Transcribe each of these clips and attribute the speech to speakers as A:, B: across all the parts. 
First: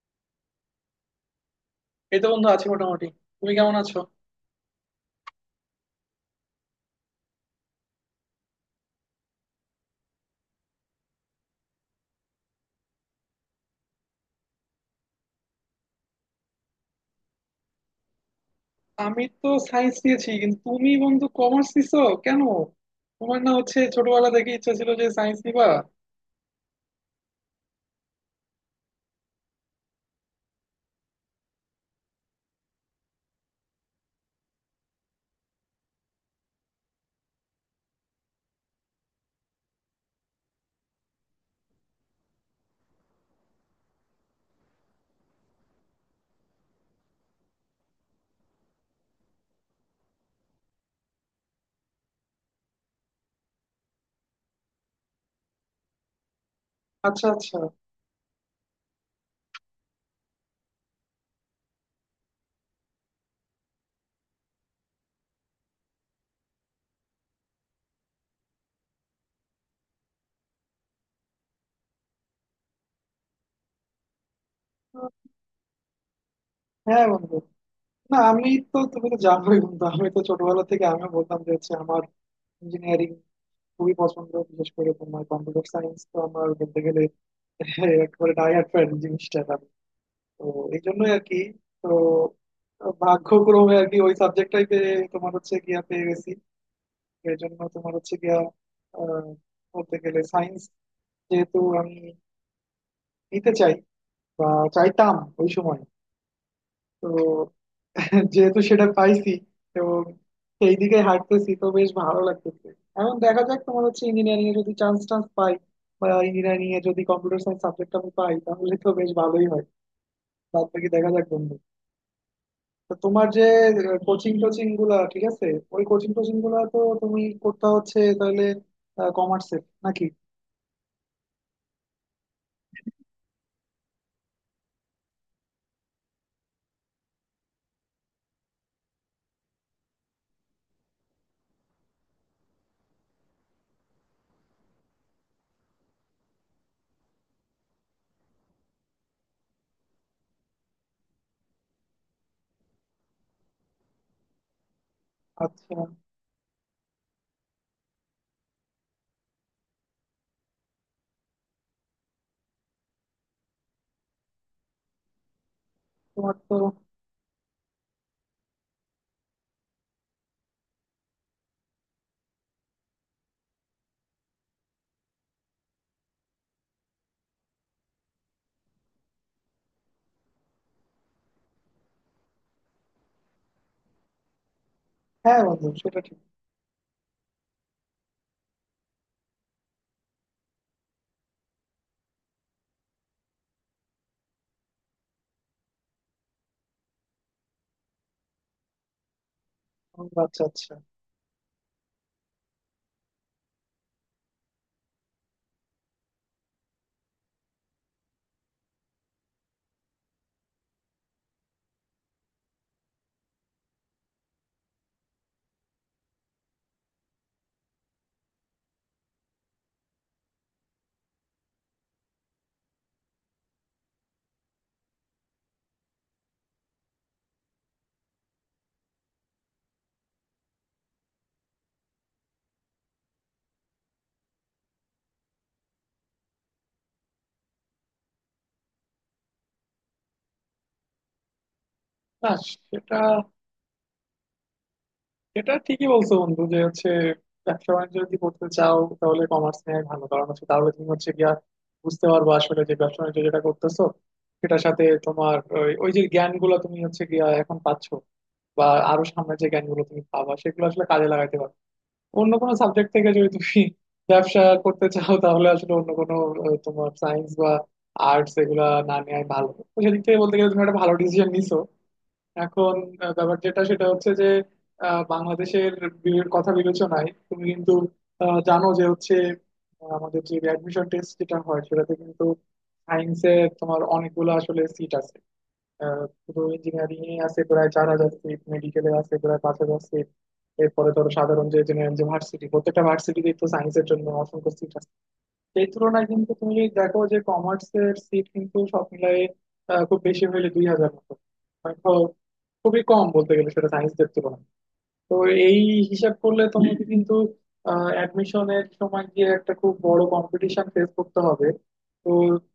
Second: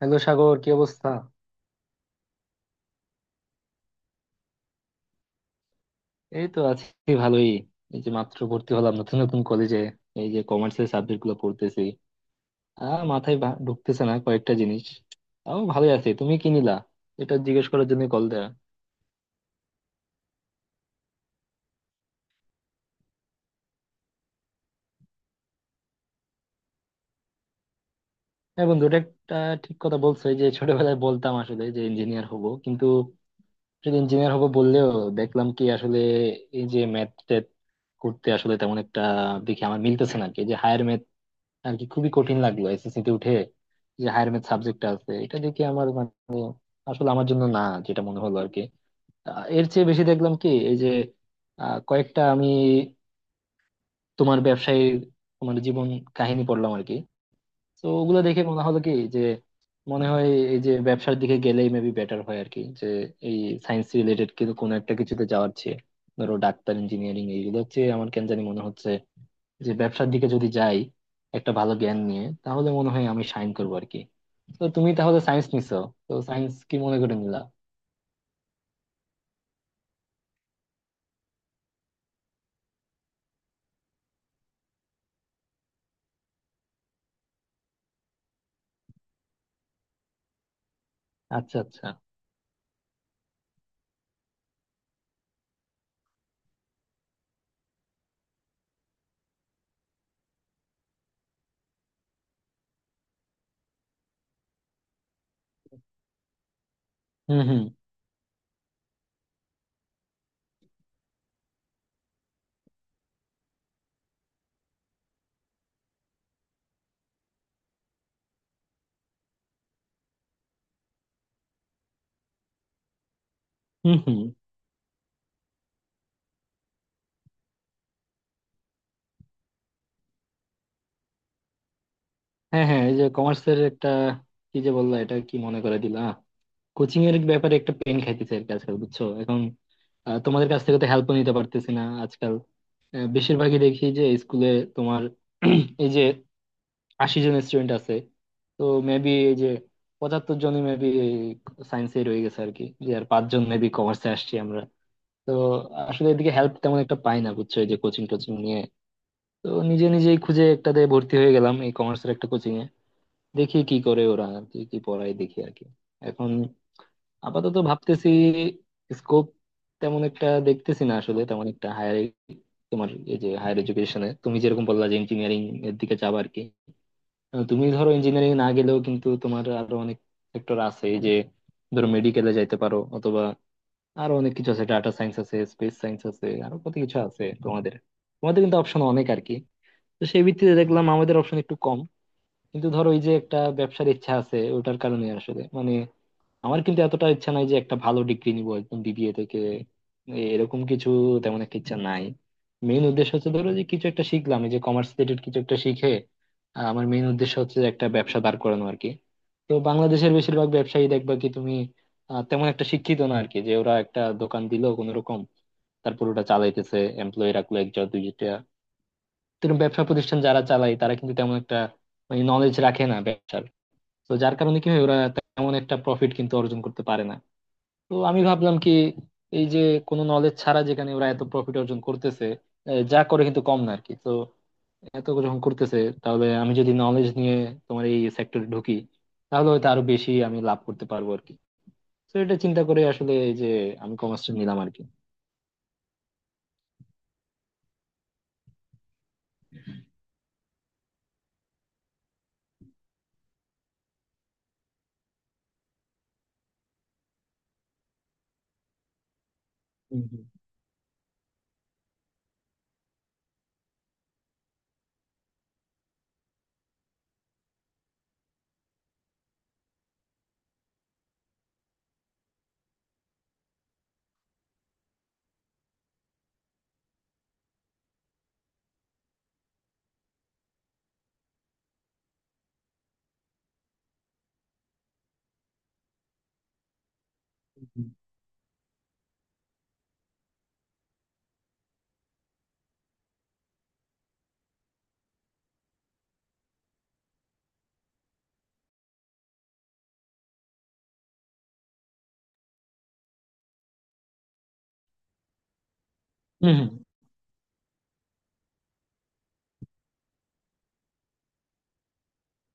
A: Hello Sagar কি অবস্থা
B: এই তো বন্ধু আছি মোটামুটি। তুমি কেমন আছো?
A: এই তো আছি ভালোই। এই যে মাত্র ভর্তি হলাম নতুন নতুন কলেজে, এই যে কমার্সের সাবজেক্ট গুলো পড়তেছি আর মাথায় ঢুকতেছে না কয়েকটা জিনিস। তাও ভালোই আছি, তুমি কি নিলা এটা জিজ্ঞেস করার জন্য কল দেয়া।
B: আমি তো সায়েন্স নিয়েছি, কিন্তু তুমি বন্ধু কমার্স নিছো কেন? তোমার না হচ্ছে ছোটবেলা থেকে ইচ্ছা ছিল যে সায়েন্স নিবা।
A: হ্যাঁ বন্ধু এটা একটা ঠিক কথা বলছো, এই যে ছোটবেলায় বলতাম আসলে যে ইঞ্জিনিয়ার হব কিন্তু, যদি ইঞ্জিনিয়ার হব বললেও দেখলাম কি আসলে এই যে ম্যাথ ট্যাথ করতে আসলে তেমন একটা দেখি আমার মিলতেছে না আর কি, যে হায়ার আর কি খুবই কঠিন লাগলো এসএসসি তে উঠে যে হায়ার ম্যাথ সাবজেক্টটা আছে, এটা দেখে আমার মানে আসলে আমার জন্য না যেটা মনে হলো আর কি। এর চেয়ে বেশি দেখলাম কি এই যে কয়েকটা আমি তোমার ব্যবসায়ীর তোমার জীবন কাহিনী পড়লাম আর কি।
B: আচ্ছা আচ্ছা।
A: তো ওগুলো দেখে মনে হলো কি যে মনে হয় এই যে ব্যবসার দিকে গেলেই মেবি বেটার হয় আর কি, যে এই সায়েন্স রিলেটেড কিন্তু কোনো একটা কিছুতে যাওয়ার চেয়ে ধরো ডাক্তার ইঞ্জিনিয়ারিং এইগুলো হচ্ছে, আমার কেন জানি মনে হচ্ছে যে ব্যবসার দিকে যদি যাই একটা ভালো জ্ঞান নিয়ে তাহলে মনে হয় আমি সাইন করবো আর কি। তো তুমি তাহলে সায়েন্স নিছো, তো সায়েন্স কি মনে
B: হ্যাঁ
A: করে
B: বন্ধু,
A: নিলা।
B: না আমি তো, তুমি তো জানোই বন্ধু, আমি তো ছোটবেলা থেকে আমিও বলতাম যে হচ্ছে আমার ইঞ্জিনিয়ারিং খুবই পছন্দ, বিশেষ করে তোমার কম্পিউটার সায়েন্স তো আমার বলতে গেলে একেবারে ডাই হার্ড ফ্যান জিনিসটা আমি। তো এই জন্যই আর কি।
A: আচ্ছা
B: তো
A: আচ্ছা।
B: ভাগ্যক্রমে আর কি ওই সাবজেক্টটাই পেয়ে তোমার হচ্ছে গিয়া পেয়ে গেছি। এর জন্য তোমার হচ্ছে গিয়া আহ, বলতে গেলে সায়েন্স যেহেতু আমি নিতে চাই বা চাইতাম ওই সময়। তো
A: হুম হুম।
B: যেহেতু সেটা পাইছি, তো সেই দিকে হাঁটতেছি, তো বেশ ভালো লাগতেছে। এখন দেখা যাক, তোমার হচ্ছে ইঞ্জিনিয়ারিং এ যদি চান্স টান্স পাই বা ইঞ্জিনিয়ারিং এ যদি কম্পিউটার সায়েন্স সাবজেক্ট আমি পাই তাহলে তো বেশ ভালোই হয়। বাদ বাকি দেখা যাক বন্ধু। তো তোমার যে
A: হুম হুম।
B: কোচিং টোচিং গুলা ঠিক আছে? ওই কোচিং টোচিং গুলা তো তুমি করতে হচ্ছে তাহলে, কমার্সের নাকি?
A: হ্যাঁ হ্যাঁ এই যে কমার্সের একটা কি যে বললা, এটা কি মনে করে দিলা। কোচিং এর ব্যাপারে একটা পেন খাইতেছে আর কি আজকাল, বুঝছো এখন। তোমাদের কাছ থেকে তো হেল্প নিতে পারতেছি না আজকাল। বেশিরভাগই দেখি যে স্কুলে তোমার এই যে 80 জন স্টুডেন্ট আছে, তো মেবি এই যে 75 জনই মেবি সায়েন্সে রয়ে গেছে আর কি, যে আর পাঁচজন মেবি কমার্সে আসছি আমরা। তো
B: আচ্ছা।
A: আসলে এদিকে হেল্প তেমন একটা পাই না বুঝছো, এই যে কোচিং টোচিং নিয়ে। তো নিজে নিজেই খুঁজে একটাতে ভর্তি হয়ে গেলাম এই কমার্সের একটা কোচিং এ, দেখি কি করে ওরা আর কি কি পড়ায় দেখি আর কি এখন।
B: তোমার তো।
A: আপাতত ভাবতেছি স্কোপ তেমন একটা দেখতেছি না আসলে, তেমন একটা হায়ার তোমার এই যে হায়ার এডুকেশনে তুমি যেরকম বললা যে ইঞ্জিনিয়ারিং এর দিকে যাবা আর কি। তুমি ধরো ইঞ্জিনিয়ারিং না গেলেও কিন্তু তোমার আরো অনেক সেক্টর আছে এই যে, ধরো মেডিকেলে যাইতে পারো অথবা আরো অনেক কিছু আছে, ডাটা সায়েন্স আছে
B: হ্যাঁ বন্ধু
A: স্পেস
B: সেটা
A: সায়েন্স
B: ঠিক।
A: আছে আরো কত কিছু আছে তোমাদের। তোমাদের কিন্তু অপশন অনেক আর কি। তো সেই ভিত্তিতে দেখলাম আমাদের অপশন একটু কম, কিন্তু ধরো এই যে একটা ব্যবসার ইচ্ছা আছে ওটার কারণে আসলে মানে আমার কিন্তু এতটা ইচ্ছা নাই যে একটা ভালো ডিগ্রি নিব একদম বিবিএ থেকে
B: বন্ধু, আচ্ছা
A: এরকম
B: আচ্ছা।
A: কিছু তেমন একটা ইচ্ছা নাই। মেইন উদ্দেশ্য হচ্ছে ধরো যে কিছু একটা শিখলাম, এই যে কমার্স রিলেটেড কিছু একটা শিখে আমার মেইন উদ্দেশ্য হচ্ছে যে একটা ব্যবসা দাঁড় করানো আর কি। তো বাংলাদেশের বেশিরভাগ ব্যবসায়ী দেখবা কি তুমি তেমন একটা শিক্ষিত না আর কি, যে ওরা একটা দোকান দিল কোনো রকম, তারপর ওটা চালাইতেছে, এমপ্লয়ি রাখলো একজন দুইটা। তো এরকম ব্যবসা প্রতিষ্ঠান যারা চালায় তারা কিন্তু তেমন একটা মানে নলেজ রাখে না ব্যবসার, তো যার কারণে কি হয় ওরা তেমন একটা প্রফিট কিন্তু অর্জন করতে পারে না। তো আমি ভাবলাম কি এই যে কোনো নলেজ ছাড়া যেখানে ওরা এত প্রফিট অর্জন করতেছে, যা করে কিন্তু কম না আর কি, তো এত যখন করতেছে তাহলে আমি যদি নলেজ নিয়ে তোমার এই সেক্টরে ঢুকি তাহলে হয়তো আরো বেশি আমি লাভ করতে পারবো আর কি। তো
B: না
A: এটা চিন্তা করে
B: সেটা,
A: আসলে এই যে আমি কমার্সটা নিলাম আর কি।
B: সেটা ঠিকই বলছো বন্ধু যে হচ্ছে ব্যবসা বাণিজ্য যদি করতে চাও তাহলে কমার্স নেওয়াই ভালো, কারণ হচ্ছে তাহলে তুমি হচ্ছে গিয়া বুঝতে পারবো আসলে যে ব্যবসা বাণিজ্য যেটা করতেছো সেটার সাথে তোমার ওই ওই যে জ্ঞান গুলো তুমি হচ্ছে গিয়া এখন পাচ্ছো বা আরো সামনে যে জ্ঞান গুলো তুমি
A: হুম, হুম,
B: পাবা সেগুলো আসলে কাজে লাগাইতে পারবে। অন্য কোনো সাবজেক্ট থেকে যদি তুমি ব্যবসা করতে চাও তাহলে আসলে অন্য কোনো তোমার সায়েন্স বা আর্টস এগুলা না নেওয়াই ভালো। তো সেদিক থেকে বলতে গেলে তুমি একটা ভালো ডিসিশন নিছো। এখন ব্যাপার যেটা সেটা হচ্ছে যে বাংলাদেশের কথা বিবেচনায় তুমি কিন্তু জানো যে হচ্ছে আমাদের যে অ্যাডমিশন টেস্ট যেটা হয় সেটাতে কিন্তু সায়েন্সের তোমার অনেকগুলো আসলে সিট আছে। শুধু ইঞ্জিনিয়ারিং এ আছে প্রায়
A: হুম।
B: 4000 সিট, মেডিকেলে আছে প্রায় 5000 সিট। এরপরে ধরো সাধারণ যে জেনারেল যে ভার্সিটি, প্রত্যেকটা ভার্সিটিতে তো সায়েন্সের জন্য অসংখ্য সিট আছে। সেই তুলনায় কিন্তু তুমি যদি দেখো যে কমার্সের সিট কিন্তু সব মিলাই খুব বেশি হলে 2000 মতো। মানে খুবই কম বলতে গেলে সেটা সায়েন্সদের তুলনায়। তো এই হিসাব করলে
A: হম হম।
B: তোমাকে কিন্তু অ্যাডমিশনের সময় গিয়ে একটা খুব বড় কম্পিটিশন ফেস করতে হবে। তো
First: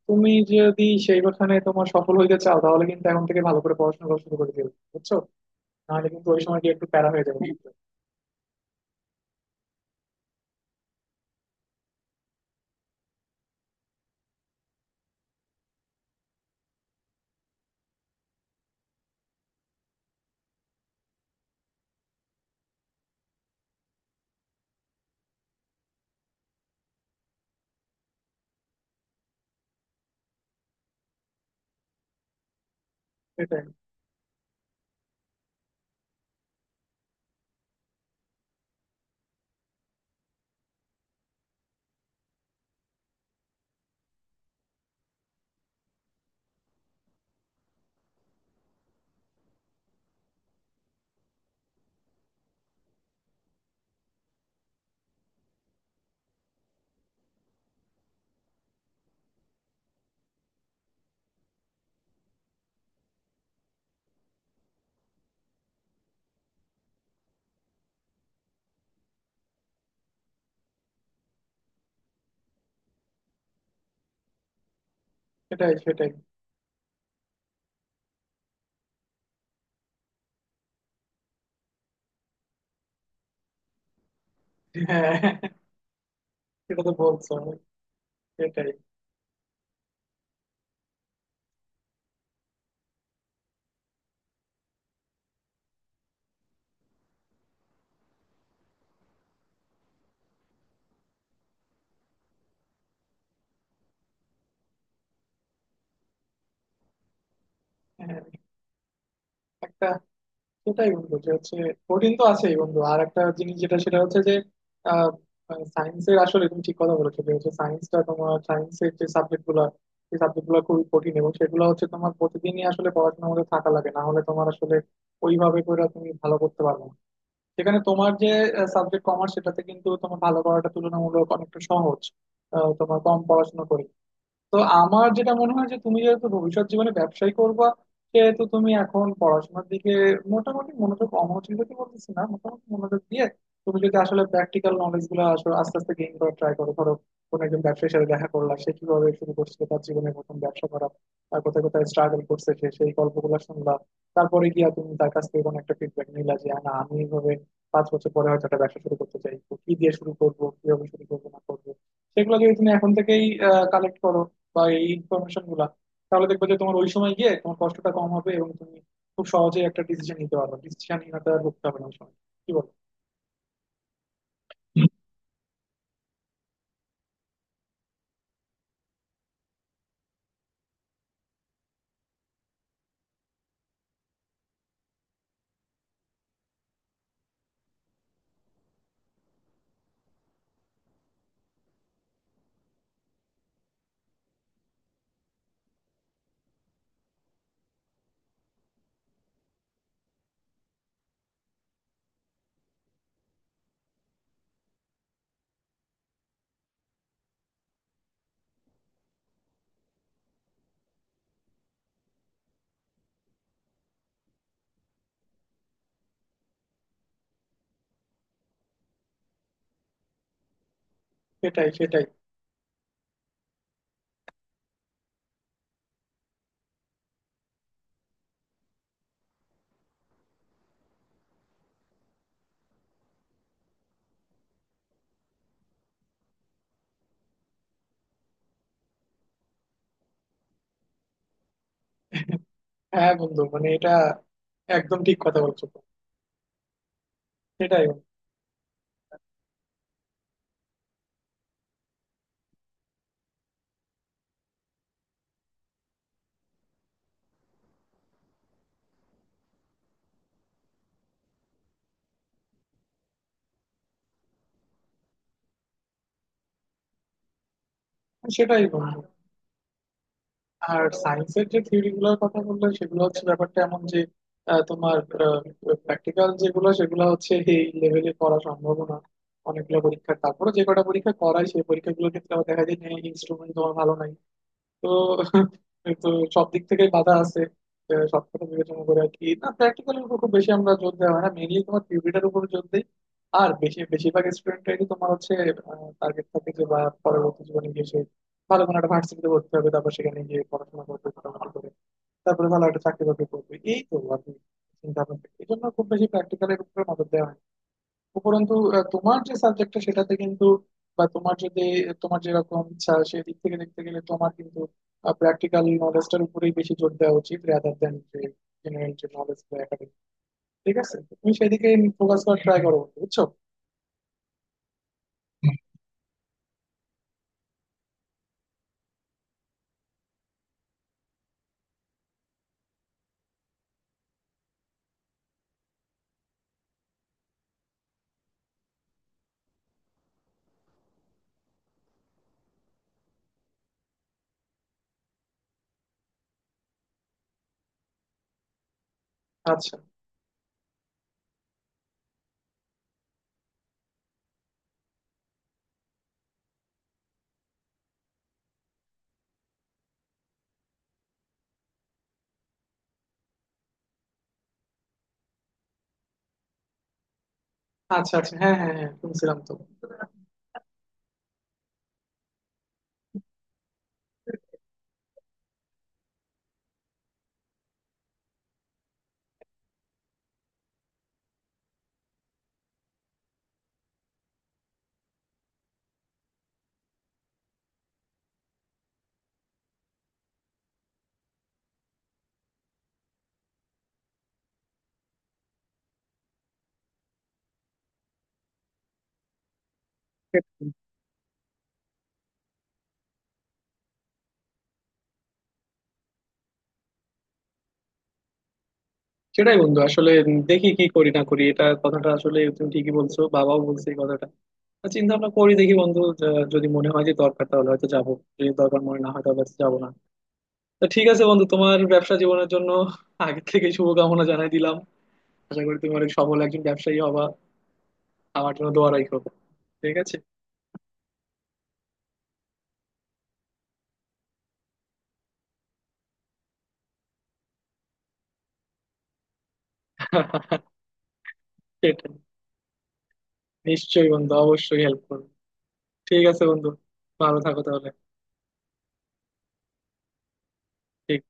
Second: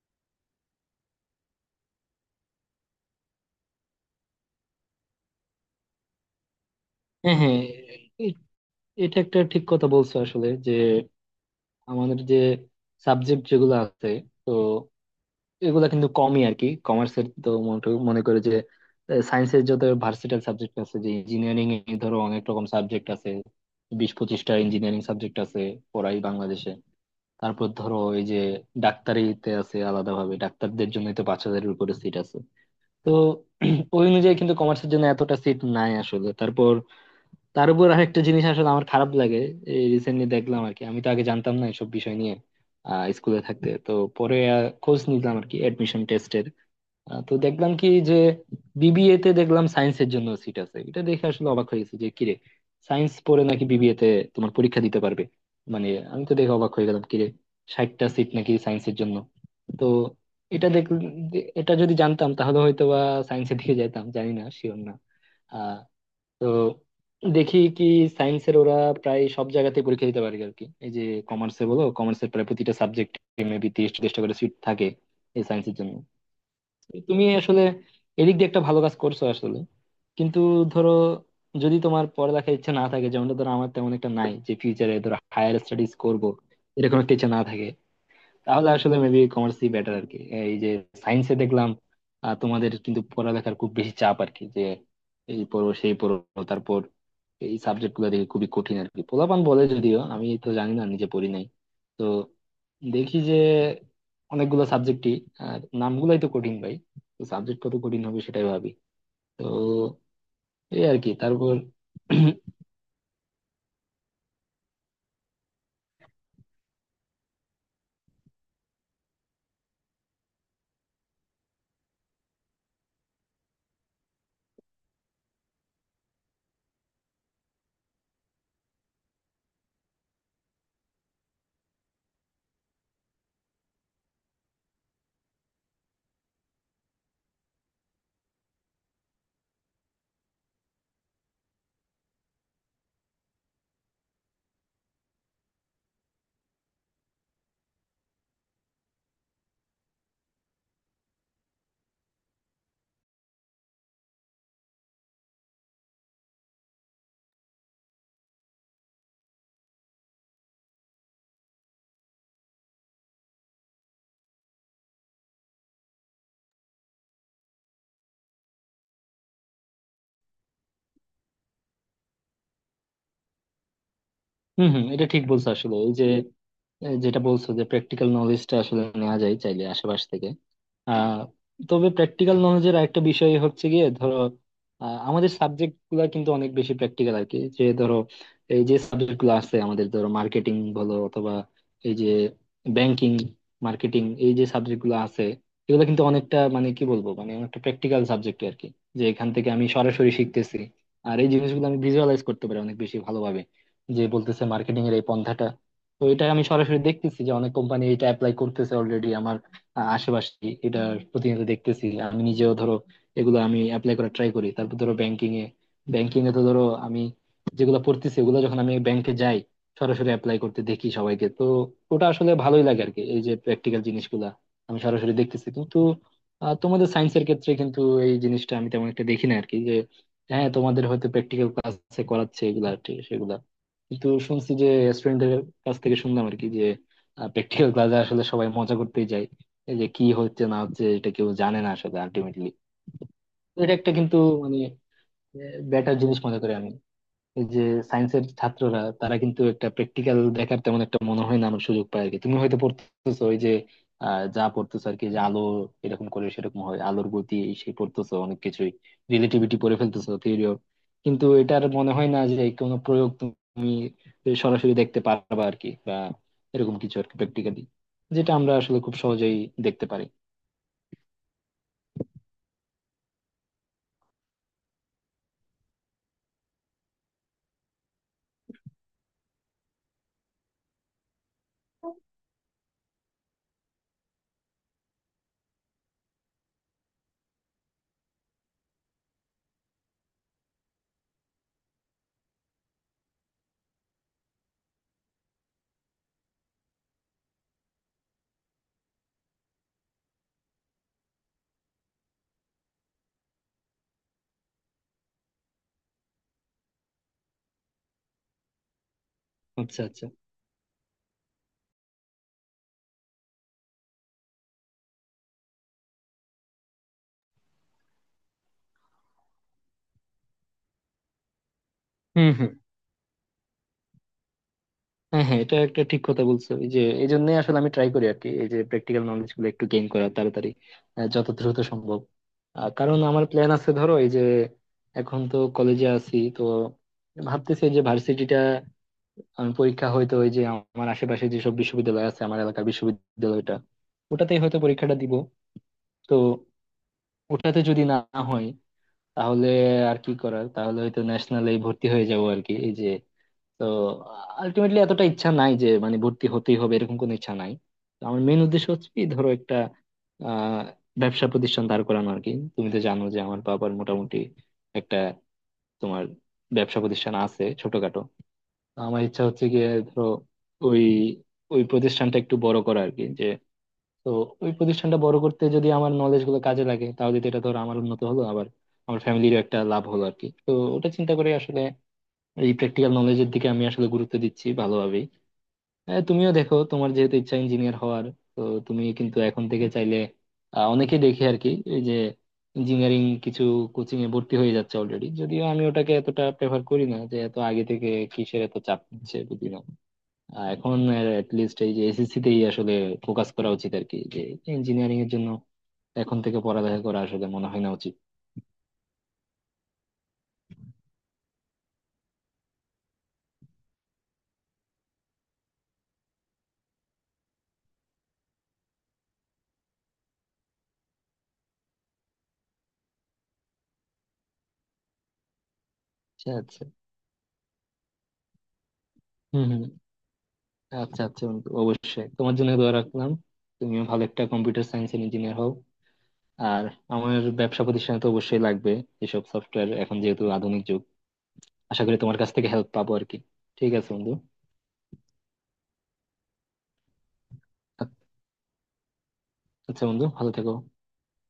B: তুমি যদি সেইখানে তোমার সফল হইতে চাও তাহলে কিন্তু এখন থেকে ভালো করে পড়াশোনা করা শুরু করে দিও, বুঝছো। নাহলে কিন্তু ওই সময় গিয়ে একটু প্যারা হয়ে
A: হ্যাঁ
B: যাবে হ্যাঁ
A: হ্যাঁ
B: কিন্তু।
A: এ- এটা একটা ঠিক কথা বলছো আসলে, যে আমাদের যে সাবজেক্ট যেগুলো আছে, তো এগুলা কিন্তু কমই আর কি কমার্সের তো মনে মনে করে যে সায়েন্সের যত ভার্সেটাইল সাবজেক্ট আছে, যে ইঞ্জিনিয়ারিং এ ধরো অনেক রকম সাবজেক্ট আছে, 20-25টা ইঞ্জিনিয়ারিং সাবজেক্ট আছে পড়াই বাংলাদেশে। তারপর ধরো এই যে ডাক্তারিতে আছে আলাদাভাবে, ডাক্তারদের জন্য তো 5,000-এর উপরে সিট আছে। তো
B: সেটাই
A: ওই অনুযায়ী কিন্তু কমার্সের জন্য এতটা সিট নাই আসলে, তারপর তার উপর আরেকটা জিনিস আসলে আমার খারাপ লাগে, এই রিসেন্টলি দেখলাম আর কি, আমি তো আগে জানতাম না এসব বিষয় নিয়ে আহ স্কুলে থাকতে তো, পরে খোঁজ নিলাম আর কি অ্যাডমিশন তো দেখলাম কি যে বিবিএ তে দেখলাম সায়েন্সের জন্য সিট আছে, এটা দেখে আসলে অবাক হয়ে গেছি যে কিরে সায়েন্স পড়ে নাকি বিবিএ তে তোমার পরীক্ষা দিতে পারবে, মানে আমি তো দেখে অবাক হয়ে গেলাম কিরে 60টা সিট নাকি সায়েন্সের জন্য। তো এটা দেখ এটা যদি জানতাম তাহলে হয়তো বা সায়েন্সের দিকে যেতাম, জানি না শিওর না। আহ তো দেখি কি সায়েন্সের ওরা প্রায় সব জায়গাতে পরীক্ষা দিতে পারে আর কি, এই যে কমার্সে বলো কমার্সের প্রায় প্রতিটা সাবজেক্ট মেবি 30-40টা করে সিট থাকে এই
B: সেটাই
A: সায়েন্সের জন্য।
B: সেটাই।
A: তুমি আসলে এদিক দিয়ে একটা ভালো কাজ করছো আসলে, কিন্তু ধরো যদি তোমার পড়ালেখার ইচ্ছা না থাকে যেমনটা ধরো আমার তেমন একটা নাই, যে ফিউচারে
B: হ্যাঁ
A: ধরো হায়ার স্টাডিজ করব
B: সেটা তো
A: এরকম একটা ইচ্ছা
B: বলছো।
A: না থাকে, তাহলে
B: সেটাই।
A: আসলে মেবি কমার্সই বেটার আর কি। এই যে সায়েন্সে দেখলাম তোমাদের কিন্তু পড়ালেখার খুব বেশি চাপ আর কি, যে এই পড়ো সেই পড়ো, তারপর এই সাবজেক্ট গুলো দেখি খুবই কঠিন আর কি, পোলাপান বলে যদিও আমি তো জানি না নিজে পড়ি নাই। তো দেখি যে অনেকগুলো সাবজেক্টই আর নামগুলাই তো কঠিন ভাই, তো সাবজেক্ট কত কঠিন
B: হ্যাঁ,
A: হবে সেটাই ভাবি। তো
B: একটা
A: এই
B: সেটাই
A: আর কি,
B: বন্ধু যে
A: তারপর
B: হচ্ছে কঠিন তো আছেই বন্ধু। আর একটা জিনিস যেটা সেটা হচ্ছে যে আহ সায়েন্সের আসলে তুমি ঠিক কথা বলেছো যে হচ্ছে সায়েন্সটা তোমার সায়েন্সের যে সাবজেক্ট গুলা, সেই সাবজেক্ট গুলো খুবই কঠিন, এবং সেগুলো হচ্ছে তোমার প্রতিদিনই আসলে পড়াশোনার মধ্যে থাকা লাগে, না হলে তোমার আসলে ওইভাবে করে তুমি ভালো করতে পারবে না। সেখানে তোমার যে সাবজেক্ট কমার্স সেটাতে কিন্তু তোমার ভালো করাটা তুলনামূলক অনেকটা সহজ, তোমার কম পড়াশোনা করে। তো আমার যেটা মনে হয় যে তুমি যেহেতু ভবিষ্যৎ জীবনে ব্যবসায় করবা সেহেতু তুমি এখন পড়াশোনার দিকে মোটামুটি মনোযোগ, অমনোযোগ দিতে বলতেছি না, মোটামুটি মনোযোগ দিয়ে তুমি যদি আসলে প্র্যাকটিক্যাল নলেজ গুলো আসলে আস্তে আস্তে গেইন করার ট্রাই করো। ধরো কোনো একজন ব্যবসায়ীর সাথে দেখা করলা, সে কিভাবে শুরু করছিল তার জীবনে প্রথম ব্যবসা করা, তার কোথায় কোথায় স্ট্রাগল করছে সে, সেই গল্পগুলো শুনলা, তারপরে গিয়া তুমি তার কাছ থেকে কোনো একটা ফিডব্যাক নিলা যে না আমি এইভাবে 5 বছর পরে হয়তো একটা ব্যবসা শুরু করতে চাই, তো কি দিয়ে শুরু করবো, কিভাবে শুরু করবো না করবো, সেগুলো যদি তুমি এখন থেকেই কালেক্ট করো বা এই ইনফরমেশন গুলা, তাহলে দেখবে যে তোমার ওই সময় গিয়ে তোমার কষ্টটা কম হবে এবং তুমি খুব সহজে একটা ডিসিশন নিতে পারবে, ডিসিশনহীনতা আর ভুগতে হবে না ওই সময়। কি বল।
A: হম হম এটা ঠিক বলছো আসলে, এই যে যেটা বলছো যে প্র্যাকটিক্যাল নলেজটা আসলে নেওয়া যায় চাইলে আশেপাশ থেকে আহ, তবে প্র্যাকটিক্যাল নলেজের আরেকটা বিষয় হচ্ছে গিয়ে ধরো আমাদের সাবজেক্ট গুলা কিন্তু অনেক বেশি প্র্যাকটিক্যাল আর কি, যে ধরো এই যে সাবজেক্ট গুলো আছে আমাদের ধরো মার্কেটিং বলো অথবা এই যে ব্যাংকিং মার্কেটিং এই যে সাবজেক্ট গুলো আছে, এগুলো কিন্তু অনেকটা মানে কি বলবো মানে অনেকটা প্র্যাকটিক্যাল সাবজেক্ট আর কি, যে এখান থেকে আমি সরাসরি শিখতেছি। আর এই জিনিসগুলো আমি ভিজুয়ালাইজ করতে পারি অনেক বেশি ভালোভাবে, যে বলতেছে মার্কেটিং এর এই পন্থাটা, তো এটা আমি সরাসরি দেখতেছি যে অনেক কোম্পানি এটা অ্যাপ্লাই করতেছে অলরেডি আশেপাশে এটা প্রতিনিয়ত দেখতেছি আমি নিজেও ধরো এগুলো আমি অ্যাপ্লাই করার ট্রাই করি। তারপর ধরো ব্যাংকিং এ, ব্যাংকিং এ তো ধরো আমি যেগুলো পড়তেছি ওগুলো যখন আমি ব্যাংকে যাই, সরাসরি অ্যাপ্লাই করতে দেখি সবাইকে। তো
B: সেটাই সেটাই।
A: ওটা আসলে ভালোই লাগে আর কি এই যে প্র্যাকটিক্যাল জিনিসগুলা আমি সরাসরি দেখতেছি, কিন্তু তোমাদের সায়েন্সের ক্ষেত্রে কিন্তু এই জিনিসটা আমি তেমন একটা দেখি না আর কি, যে হ্যাঁ তোমাদের হয়তো প্র্যাকটিক্যাল ক্লাসে করাচ্ছে এগুলা আর কি, সেগুলা কিন্তু শুনছি যে স্টুডেন্টদের কাছ থেকে শুনলাম আর কি, যে প্র্যাকটিক্যাল ক্লাসে আসলে সবাই মজা করতেই যায়, এই যে কি হচ্ছে না হচ্ছে এটা কেউ জানে না আসলে আলটিমেটলি।
B: হ্যাঁ বন্ধু মানে
A: এটা একটা
B: এটা
A: কিন্তু মানে
B: একদম ঠিক কথা বলছো। তো
A: বেটার জিনিস মনে করি আমি, এই যে
B: সেটাই বন্ধু,
A: সায়েন্সের ছাত্ররা তারা কিন্তু একটা প্র্যাকটিক্যাল দেখার তেমন একটা মনে হয় না আমার সুযোগ পায় আর কি। তুমি হয়তো পড়তেছো ওই যে যা পড়তেছো আর কি, যে আলো এরকম করে সেরকম হয় আলোর গতি এই সেই পড়তেছো অনেক কিছুই রিলেটিভিটি পড়ে ফেলতেছো থিওরি, কিন্তু এটার মনে হয় না যে কোনো প্রয়োগ তুমি সরাসরি দেখতে পারবা আর কি, বা এরকম কিছু আর কি প্র্যাকটিক্যালি, যেটা আমরা
B: সেটাই
A: আসলে খুব
B: বন্ধু।
A: সহজেই দেখতে পারি।
B: আর সায়েন্সের যে থিওরি গুলোর কথা বললে সেগুলো হচ্ছে ব্যাপারটা এমন যে তোমার প্র্যাকটিক্যাল যেগুলো সেগুলো হচ্ছে এই লেভেলে করা সম্ভব না। অনেকগুলো পরীক্ষা, তারপরে যে কটা পরীক্ষা করায় সেই পরীক্ষাগুলো ক্ষেত্রে আবার দেখা যায় ইনস্ট্রুমেন্ট তোমার ভালো নাই। তো, তো সব দিক থেকে বাধা আছে। সব কথা বিবেচনা করে আর কি না প্র্যাকটিক্যালের উপর খুব বেশি আমরা জোর দেওয়া হয় না, মেইনলি তোমার থিওরিটার উপর জোর দেই। আর বেশিরভাগ স্টুডেন্টরাই তোমার হচ্ছে টার্গেট থাকে যে বা পরবর্তী জীবনে গিয়ে সে ভালো কোনো একটা ভার্সিটিতে ভর্তি হবে, তারপর সেখানে গিয়ে পড়াশোনা করবে ভালো করে, তারপরে ভালো একটা চাকরি বাকরি করবে, এই তো আর কি চিন্তা ভাবনা। এই জন্য খুব বেশি প্র্যাকটিক্যালের উপরে নজর দেওয়া হয় না। উপরন্তু তোমার যে সাবজেক্টটা
A: আচ্ছা আচ্ছা।
B: সেটাতে কিন্তু বা তোমার যদি তোমার যেরকম ইচ্ছা সেদিক থেকে দেখতে গেলে তোমার কিন্তু প্র্যাকটিক্যাল নলেজটার উপরেই বেশি জোর দেওয়া উচিত, রাদার দ্যান যে জেনারেল যে নলেজ বা একাডেমিক। ঠিক আছে, তো তুমি সেদিকে ফোকাস
A: হম
B: করার
A: হম।
B: ট্রাই করো বন্ধু, বুঝছো।
A: হ্যাঁ হ্যাঁ এটা একটা ঠিক কথা বলছো, এই যে এই জন্য আসলে আমি ট্রাই করি আর কি, এই যে প্র্যাকটিক্যাল নলেজ গুলো একটু গেইন করা তাড়াতাড়ি যত দ্রুত সম্ভব। কারণ আমার প্ল্যান আছে, ধরো এই যে এখন তো কলেজে আছি, তো ভাবতেছি এই যে ভার্সিটিটা আমি পরীক্ষা হয়তো ওই যে আমার আশেপাশে যেসব বিশ্ববিদ্যালয় আছে, আমার এলাকার বিশ্ববিদ্যালয়টা ওটাতেই হয়তো পরীক্ষাটা দিব। তো ওটাতে যদি না হয় তাহলে
B: আচ্ছা
A: আর কি করার, তাহলে হয়তো ন্যাশনালে ভর্তি হয়ে যাবো আর কি এই যে। তো আলটিমেটলি এতটা ইচ্ছা নাই যে মানে ভর্তি হতেই হবে এরকম কোনো ইচ্ছা নাই। তো আমার মেন উদ্দেশ্য হচ্ছে কি ধরো একটা আহ, ব্যবসা প্রতিষ্ঠান দাঁড় করানো আর কি। তুমি তো জানো যে আমার বাবার মোটামুটি একটা তোমার ব্যবসা প্রতিষ্ঠান আছে ছোটখাটো।
B: আচ্ছা আচ্ছা, হ্যাঁ হ্যাঁ
A: তো
B: হ্যাঁ
A: আমার ইচ্ছা
B: শুনছিলাম
A: হচ্ছে
B: তো।
A: গিয়ে ধরো ওই ওই প্রতিষ্ঠানটা একটু বড় করা আর কি। যে তো ওই প্রতিষ্ঠানটা বড় করতে যদি আমার নলেজ গুলো কাজে লাগে তাহলে তো এটা ধরো আমার উন্নত হলো, আবার আমার ফ্যামিলিরও একটা লাভ হলো আর কি। তো ওটা চিন্তা করে আসলে এই প্র্যাকটিক্যাল নলেজের দিকে আমি আসলে গুরুত্ব দিচ্ছি ভালোভাবেই। হ্যাঁ তুমিও দেখো তোমার যেহেতু ইচ্ছা ইঞ্জিনিয়ার হওয়ার, তো তুমি কিন্তু এখন থেকে চাইলে অনেকেই দেখি আর কি এই যে ইঞ্জিনিয়ারিং কিছু কোচিং এ ভর্তি হয়ে যাচ্ছে অলরেডি, যদিও আমি ওটাকে এতটা প্রেফার করি না যে এত আগে থেকে কিসের এত চাপ নিচ্ছে বুঝি না। এখন লিস্ট এই যে এসএসসি তেই আসলে ফোকাস করা উচিত আর কি, যে ইঞ্জিনিয়ারিং এর জন্য এখন থেকে পড়ালেখা করা আসলে মনে হয় না উচিত।
B: সেটাই বন্ধু আসলে দেখি কি করি না করি, এটা কথাটা আসলে তুমি ঠিকই বলছো, বাবাও বলছে এই কথাটা। চিন্তা ভাবনা করি দেখি বন্ধু, যদি মনে হয় যে দরকার তাহলে হয়তো যাবো, যদি দরকার মনে না হয় তাহলে হয়তো যাবো না। তো ঠিক আছে বন্ধু, তোমার ব্যবসা জীবনের জন্য আগে থেকে শুভকামনা জানাই দিলাম। আশা করি তুমি অনেক
A: আচ্ছা
B: সফল একজন
A: আচ্ছা।
B: ব্যবসায়ী হবা। আমার জন্য দোয়া রাখো।
A: হম হম।
B: ঠিক আছে।
A: আচ্ছা আচ্ছা বন্ধু, অবশ্যই তোমার জন্য দোয়া রাখলাম। তুমিও ভালো একটা কম্পিউটার সায়েন্স ইঞ্জিনিয়ার হও। আর আমার ব্যবসা প্রতিষ্ঠানে তো অবশ্যই লাগবে এসব সফটওয়্যার, এখন যেহেতু আধুনিক যুগ। আশা করি
B: সেটাই।
A: তোমার কাছ থেকে হেল্প পাবো আর কি। ঠিক আছে
B: নিশ্চয়ই
A: বন্ধু।
B: বন্ধু, অবশ্যই হেল্প করবো। ঠিক আছে বন্ধু, ভালো থাকো তাহলে।
A: আচ্ছা বন্ধু ভালো থেকো।
B: ঠিক